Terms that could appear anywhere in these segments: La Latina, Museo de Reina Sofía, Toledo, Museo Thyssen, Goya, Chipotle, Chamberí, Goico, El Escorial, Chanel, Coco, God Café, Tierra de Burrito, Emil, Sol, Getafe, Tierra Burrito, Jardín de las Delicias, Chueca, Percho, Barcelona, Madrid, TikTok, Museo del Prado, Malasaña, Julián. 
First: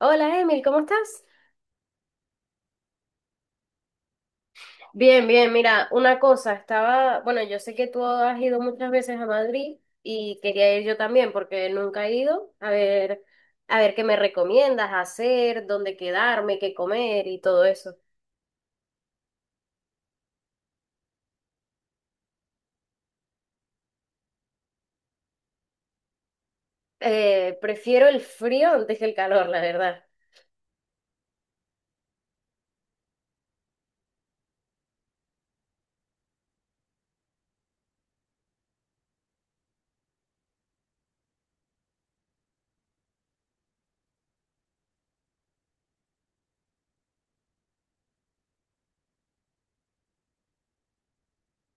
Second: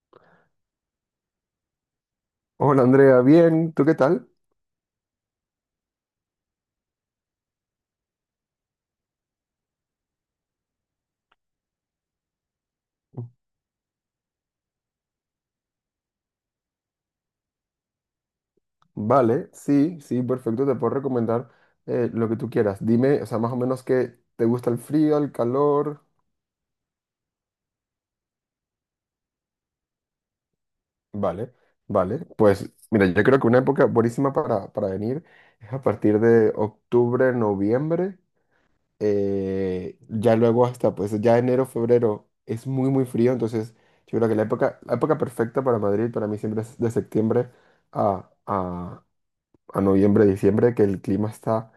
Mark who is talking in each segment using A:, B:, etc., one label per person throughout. A: Hola Emil, ¿cómo estás?
B: Hola Andrea, bien, ¿tú qué tal?
A: Bien, bien, mira, una cosa, estaba, bueno, yo sé que tú has ido muchas veces a Madrid y quería ir yo también porque nunca he ido, a ver qué me recomiendas hacer, dónde quedarme, qué comer y todo eso.
B: Vale, sí, perfecto, te puedo recomendar lo que tú quieras. Dime, o sea, más o menos qué te gusta, el frío, el calor.
A: Prefiero el frío antes que el calor, la verdad.
B: Vale, vale, pues mira, yo creo que una época buenísima para venir es a partir de octubre, noviembre, ya luego hasta, pues ya enero, febrero es muy frío, entonces yo creo que la época perfecta para Madrid para mí siempre es de septiembre a, a, a noviembre, diciembre, que el clima está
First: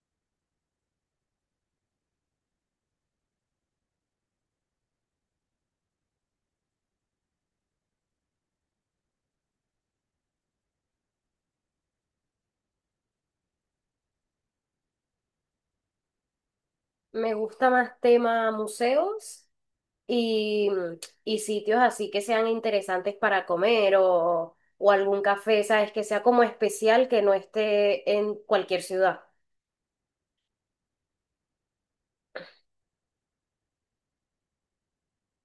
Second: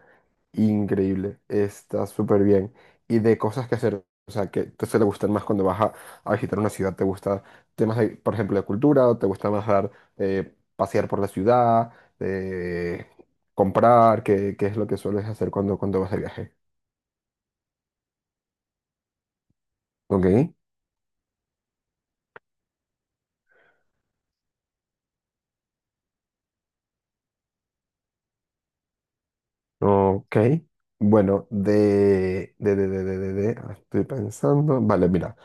B: increíble, está súper bien. Y de cosas que hacer, o sea, que te suele gustar más cuando vas a visitar una ciudad? ¿Te gusta por ejemplo, de cultura? ¿O te gusta más dar, pasear por la ciudad, eh, comprar? ¿Qué es lo que sueles hacer cuando vas de viaje?
A: Me gusta más tema museos
B: Ok,
A: y, y sitios así que sean interesantes para comer o algún café, ¿sabes? Que sea como especial que no esté en cualquier ciudad.
B: ok. Bueno, estoy pensando. Vale, mira,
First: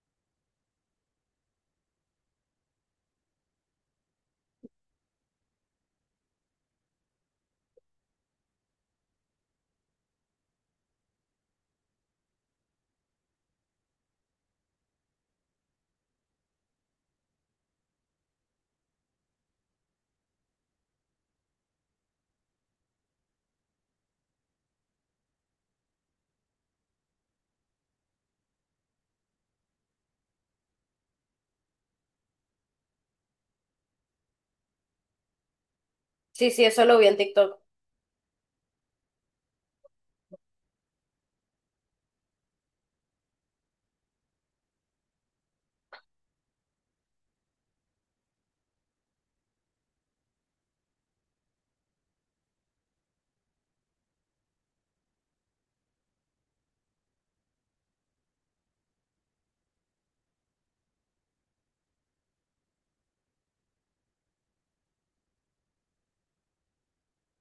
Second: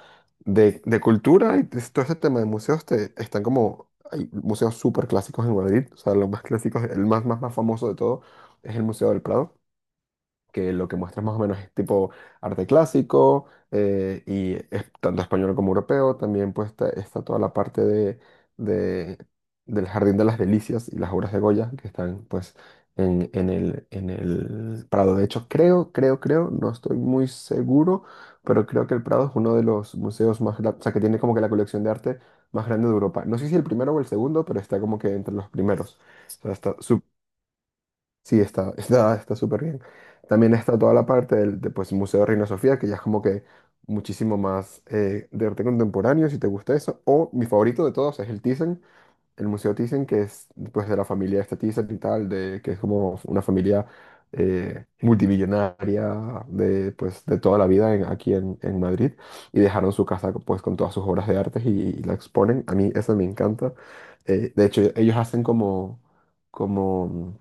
B: de cultura y de todo este tema de museos están como, hay museos súper clásicos en Madrid, o sea, los más clásicos, el más famoso de todo es el Museo del Prado, que lo que muestras más o menos es tipo arte clásico, y es tanto español como europeo. También pues está toda la parte de- del Jardín de las Delicias y las obras de Goya, que están pues en el Prado. De hecho, creo, no estoy muy seguro, pero creo que el Prado es uno de los museos más grandes, o sea, que tiene como que la colección de arte más grande de Europa. No sé si el primero o el segundo, pero está como que entre los primeros. O
A: Sí,
B: sea,
A: sí,
B: está...
A: eso lo vi en TikTok.
B: Sí, está, está súper bien. También está toda la parte del de, pues, Museo de Reina Sofía, que ya es como que muchísimo más de arte contemporáneo, si te gusta eso. O mi favorito de todos es el Thyssen, el Museo Thyssen, que es pues, de la familia esta Thyssen y tal, de, que es como una familia multimillonaria de, pues, de toda la vida aquí en Madrid. Y dejaron su casa pues, con todas sus obras de arte, y la exponen. A mí eso me encanta. De hecho, ellos hacen como... como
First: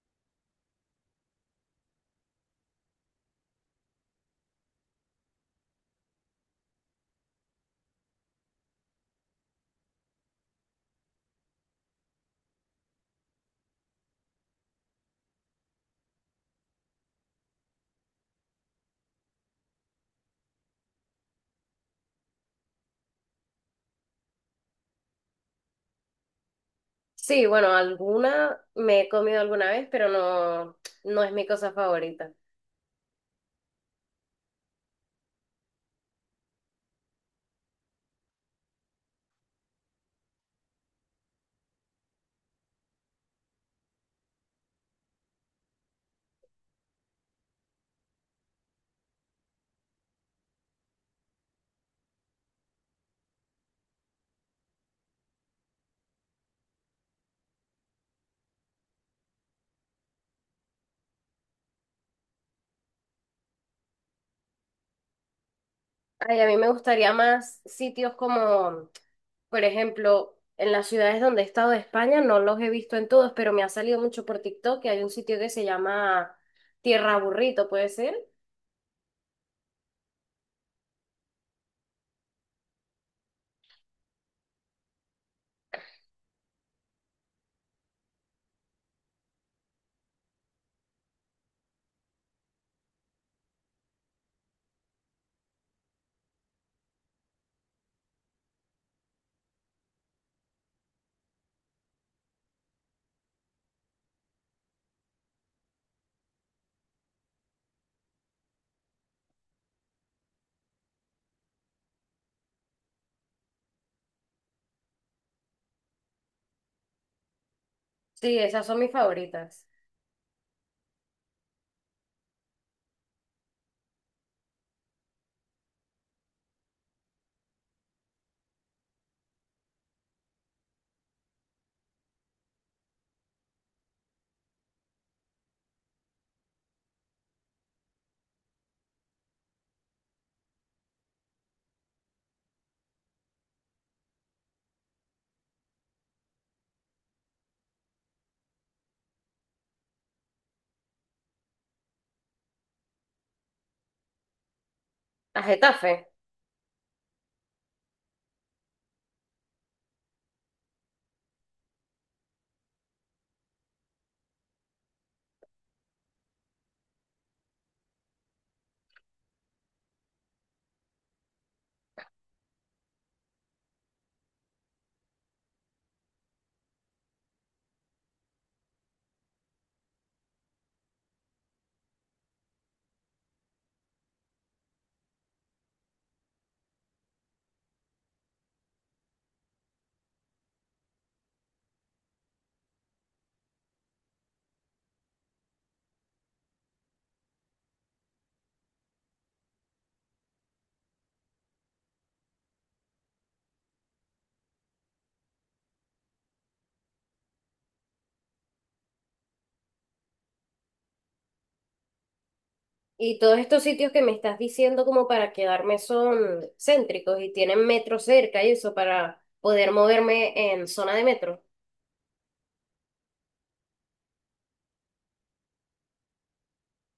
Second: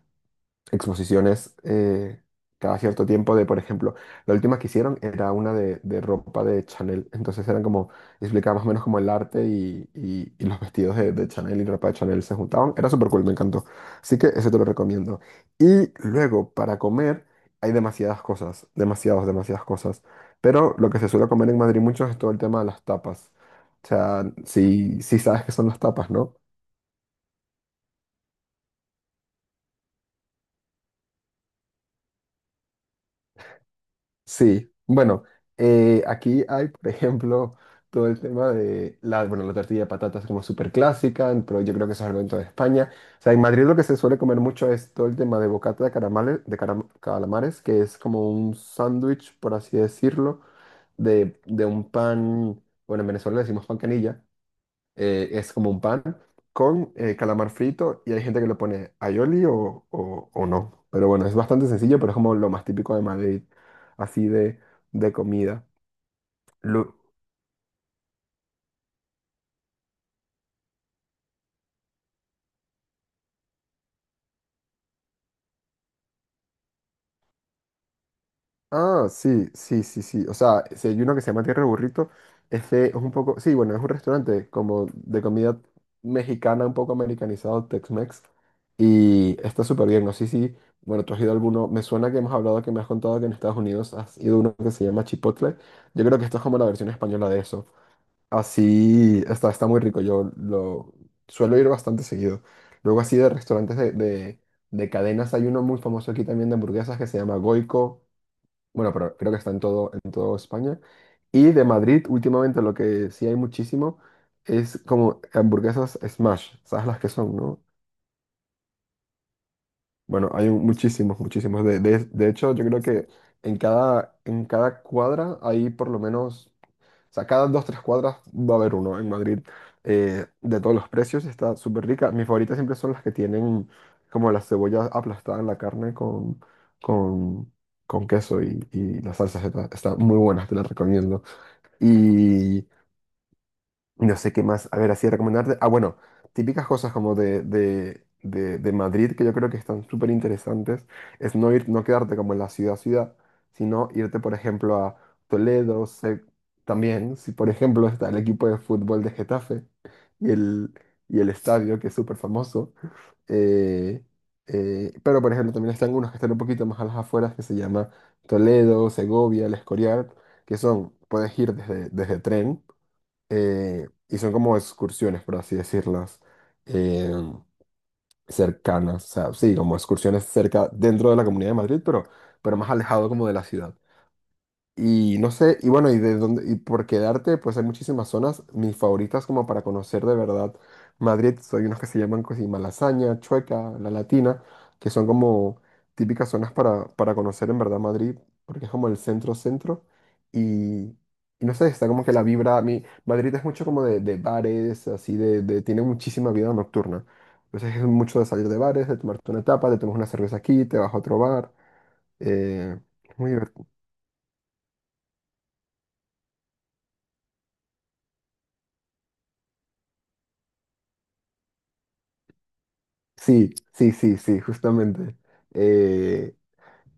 B: exposiciones cada cierto tiempo de, por ejemplo, la última que hicieron era una de ropa de Chanel, entonces eran como, explicaba más o menos como el arte y los vestidos de Chanel y ropa de Chanel se juntaban, era súper cool, me encantó, así que eso te lo recomiendo. Y luego, para comer, hay demasiadas cosas, demasiadas cosas, pero lo que se suele comer en Madrid mucho es todo el tema de las tapas, o sea, si sabes qué son las tapas, ¿no?
A: Sí, bueno, alguna me he comido alguna vez, pero no, no es mi cosa favorita.
B: Sí, bueno, aquí hay, por ejemplo, todo el tema de la, bueno, la tortilla de patatas como súper clásica, pero yo creo que eso es algo en toda España. O sea, en Madrid lo que se suele comer mucho es todo el tema de bocata de caramales, calamares, que es como un sándwich, por así decirlo, de un pan, bueno, en Venezuela le decimos pan canilla, es como un pan con calamar frito, y hay gente que le pone aioli o no. Pero bueno, es bastante sencillo, pero es como lo más típico de Madrid, así de comida.
A: Ay, a mí me gustaría más sitios como, por ejemplo, en las ciudades donde he estado de España, no los he visto en todos, pero me ha salido mucho por TikTok que hay un sitio que se llama Tierra Burrito, ¿puede ser?
B: Ah, sí. O sea, si hay uno que se llama Tierra de Burrito, este es un poco, sí, bueno, es un restaurante como de comida mexicana, un poco americanizado, Tex-Mex. Y está súper bien, no sé si, bueno, tú has ido a alguno, me suena que hemos hablado, que me has contado que en Estados Unidos has ido a uno que se llama Chipotle. Yo creo que esto es como la versión española de eso. Así, está muy rico, yo lo suelo ir bastante seguido. Luego así de restaurantes de cadenas, hay uno muy famoso aquí también de hamburguesas que se llama Goico. Bueno, pero creo que está en en toda España. Y de Madrid, últimamente lo que sí hay muchísimo es como hamburguesas smash, ¿sabes las que son, no?
A: Sí, esas son mis favoritas.
B: Bueno, muchísimos, muchísimos. De hecho, yo creo que en en cada cuadra hay por lo menos, o sea, cada dos, tres cuadras va a haber uno en Madrid, de todos los precios, y está súper rica. Mis favoritas siempre son las que tienen como la cebolla aplastada en la carne con, con queso y las salsas. Está, está muy buena, te la recomiendo. y no sé qué más, a ver, así recomendarte. Ah, bueno, típicas cosas como de Madrid que yo creo que están súper interesantes, es no ir, no quedarte como en la ciudad, sino irte, por ejemplo, a
A: A
B: Toledo,
A: Getafe.
B: también, si por ejemplo está el equipo de fútbol de Getafe y el, y el estadio, que es súper famoso. eh, pero, por ejemplo, también están unos que están un poquito más a las afueras, que se llama Toledo, Segovia, El Escorial, que son, puedes ir desde, desde tren, y son como excursiones, por así decirlas, eh, cercanas, o sea, sí, como excursiones cerca dentro de la Comunidad de Madrid, pero más alejado como de la ciudad. Y no sé, y bueno, y de dónde, y por quedarte, pues hay muchísimas zonas. Mis favoritas como para conocer de verdad Madrid, hay unas que se llaman così Malasaña, Chueca, La Latina, que son como típicas zonas para conocer en verdad Madrid, porque es como el centro centro. Y, y no sé, está como que la vibra, a mí, Madrid es mucho como de bares, así tiene muchísima vida nocturna. Entonces es mucho de salir de bares, de tomarte una tapa, te tomas una cerveza aquí, te vas a otro bar. eh,
A: Y
B: es muy
A: todos estos
B: divertido.
A: sitios que me estás diciendo como para quedarme son céntricos y tienen metro cerca y eso para poder moverme en zona de metro.
B: Sí, justamente. Eh,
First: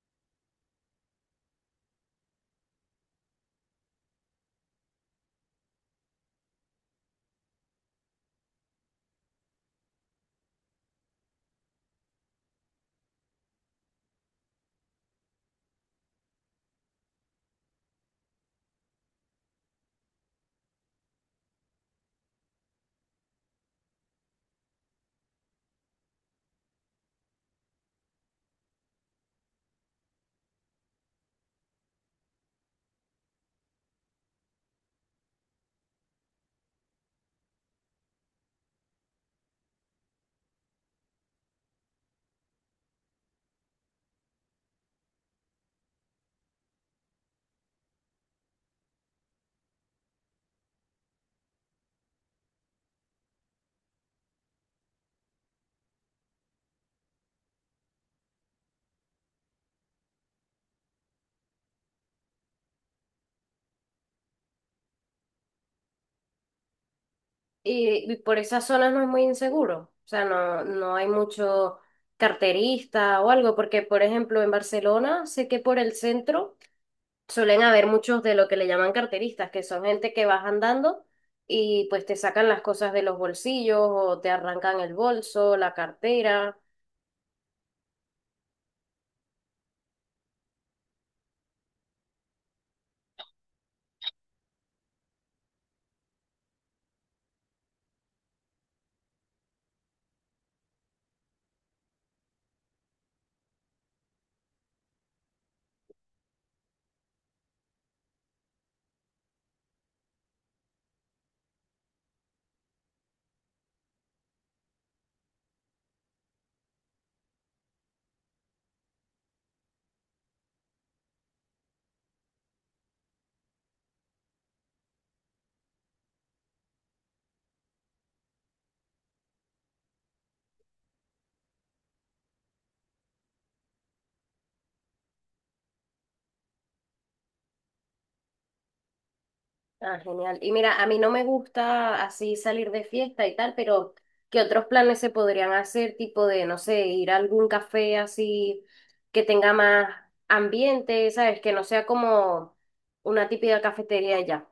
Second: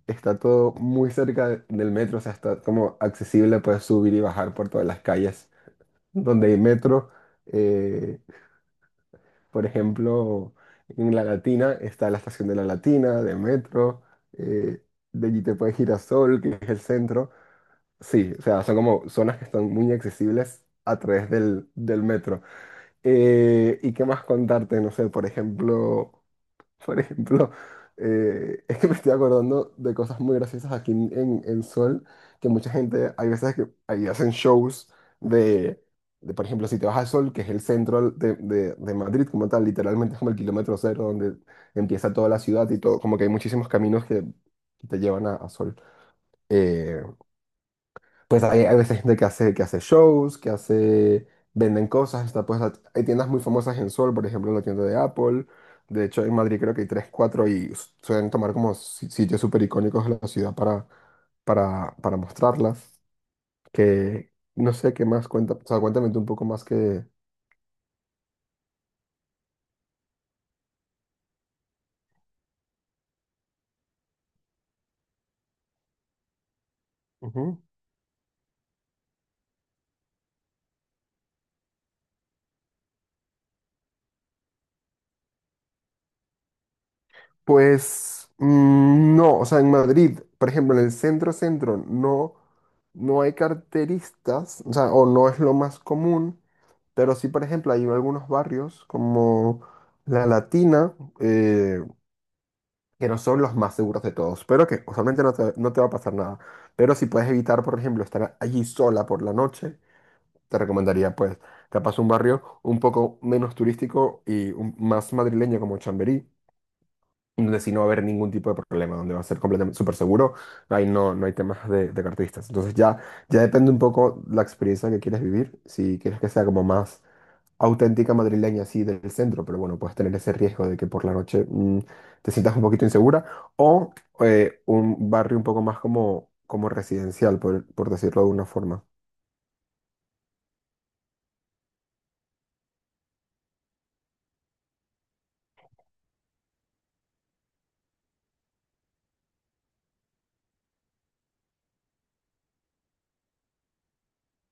B: Está todo muy cerca del metro, o sea, está como accesible, puedes subir y bajar por todas las calles donde hay metro. eh, por ejemplo, en La Latina está la estación de La Latina, de metro, eh, de allí te puedes ir a Sol, que es el centro. Sí, o sea, son como zonas que están muy accesibles a través del metro. ¿Y qué más contarte? No sé, por ejemplo... Por ejemplo, es que me estoy acordando de cosas muy graciosas aquí en Sol, que mucha gente, hay veces que ahí hacen shows de, de, por ejemplo, si te vas a Sol, que es el centro de Madrid como tal, literalmente es como el kilómetro cero donde empieza toda la ciudad y todo, como que hay muchísimos caminos que te llevan a Sol. Eh, pues hay veces gente que hace, que hace, venden cosas, está pues hay tiendas muy famosas en Sol, por ejemplo, la tienda de Apple, de hecho en Madrid creo que hay tres, cuatro, suelen tomar como sitios súper icónicos de la ciudad para mostrarlas, que no sé qué más cuenta, o sea, cuéntame tú un poco más que...
A: Y por esas zonas no es muy inseguro. O sea, no, no hay mucho carterista o algo, porque por ejemplo en Barcelona sé que por el centro
B: Ujú.
A: suelen haber muchos de lo que le llaman carteristas, que son gente que vas andando y pues te sacan las cosas de los bolsillos o te arrancan el bolso, la cartera.
B: Pues mm, no, o sea, en Madrid, por ejemplo, en el centro centro no, no hay carteristas, o sea, o no es lo más común. Pero sí, por ejemplo, hay algunos barrios como La Latina, eh, que no son los más seguros de todos, pero que usualmente no te va a pasar nada. Pero si puedes evitar, por ejemplo, estar allí sola por la noche, te recomendaría, pues, capaz un barrio un poco menos turístico más madrileño como Chamberí, donde sí no va a haber ningún tipo de problema, donde va a ser completamente súper seguro, ahí no, no hay temas de carteristas. Entonces ya, ya depende un poco la experiencia que quieres vivir, si quieres que sea como más auténtica madrileña así del centro, pero bueno, puedes tener ese riesgo de que por la noche mm, te sientas un poquito insegura, o un barrio un poco más como, como residencial, por decirlo de alguna forma.
A: Ah, genial. Y mira, a mí no me gusta así salir de fiesta y tal, pero ¿qué otros planes se podrían hacer? Tipo de, no sé, ir a algún café así que tenga más ambiente, ¿sabes? Que no sea como una típica cafetería ya.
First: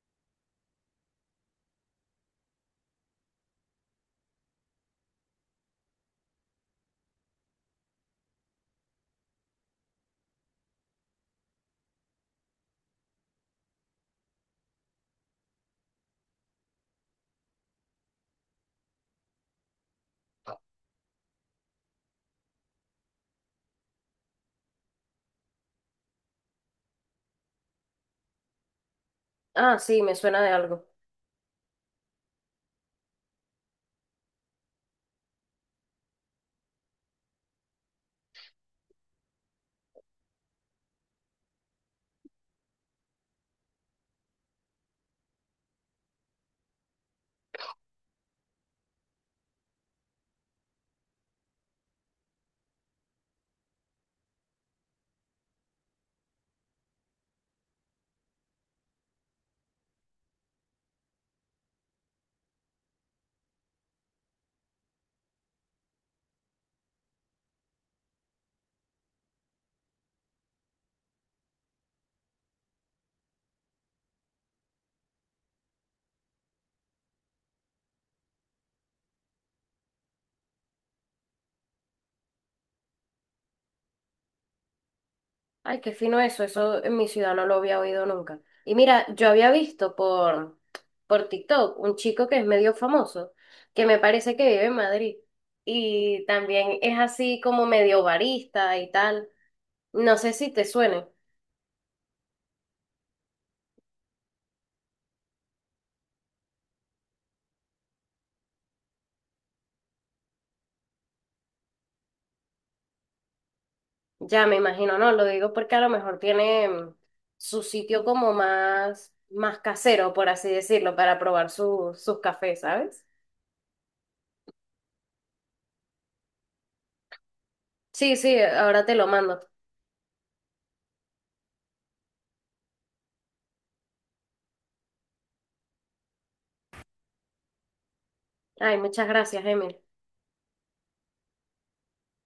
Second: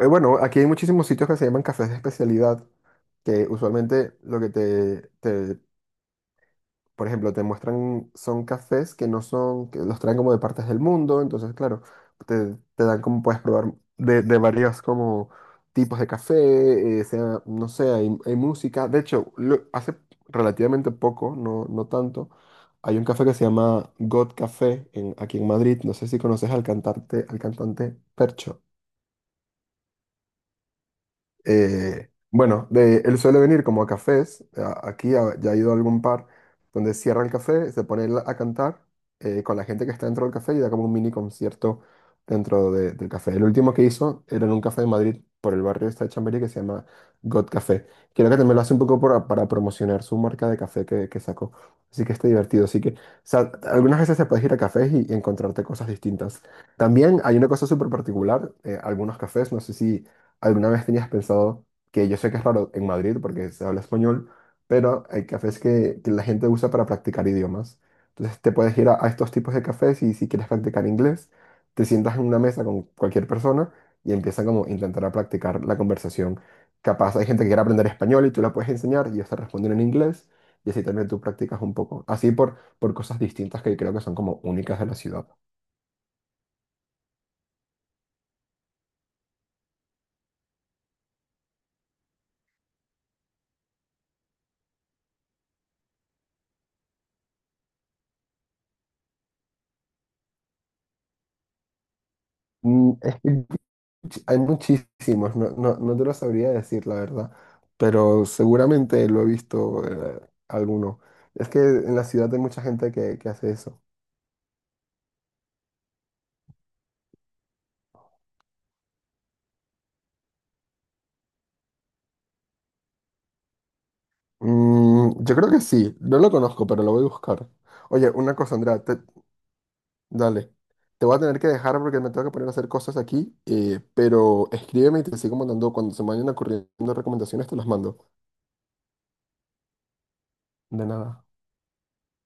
B: Bueno, aquí hay muchísimos sitios que se llaman cafés de especialidad, que usualmente lo que te, por ejemplo, te muestran, son cafés que no son, que los traen como de partes del mundo, entonces, claro, te dan como puedes probar de varios como tipos de café, sea, no sé, hay música. De hecho, hace relativamente poco, no tanto, hay un café que se llama God Café en, aquí en Madrid, no sé si conoces al cantante Percho.
A: Ah, sí, me suena de algo.
B: Bueno, de, él suele venir como a cafés, aquí ya ha ido a algún par, donde cierra el café, se pone él a cantar con la gente que está dentro del café, y da como un mini concierto dentro del café. El último que hizo era en un café de Madrid por el barrio este de Chamberí que se llama God Café. Creo que también lo hace un poco para promocionar su marca de café que sacó. Así que está divertido. Así que, o sea, algunas veces te puedes ir a cafés y encontrarte cosas distintas. También hay una cosa súper particular, algunos cafés, no sé si... ¿Alguna vez tenías pensado, que yo sé que es raro en Madrid porque se habla español, pero hay cafés que la gente usa para practicar idiomas? Entonces te puedes ir a estos tipos de cafés, y si quieres practicar inglés, te sientas en una mesa con cualquier persona y empiezan como a intentar a practicar la conversación. Capaz hay gente que quiere aprender español y tú la puedes enseñar y ellos te responden en inglés, y así también tú practicas un poco. Así por cosas distintas que creo que son como únicas de la ciudad.
A: Ay, qué fino eso, eso en mi ciudad no lo había oído nunca. Y mira, yo había visto por TikTok un chico que es medio famoso, que me parece que vive en Madrid y también es así como medio barista y tal. No sé si te suene,
B: Mm, es que hay muchísimos, no te lo sabría decir, la verdad, pero seguramente lo he visto alguno. Es que en la ciudad hay mucha gente que hace eso.
A: ya me imagino, no, lo digo porque a lo mejor tiene su sitio como más, más casero, por así decirlo, para probar sus cafés, ¿sabes?
B: Mm, yo creo que sí, no lo conozco, pero lo voy a buscar. Oye,
A: Sí,
B: una
A: sí,
B: cosa, Andrea,
A: ahora te lo mando.
B: dale, te voy a tener que dejar porque me tengo que poner a hacer cosas aquí, pero escríbeme y te sigo mandando, cuando se me vayan ocurriendo recomendaciones, te las mando.
A: Ay, muchas gracias, Emil.
B: De nada.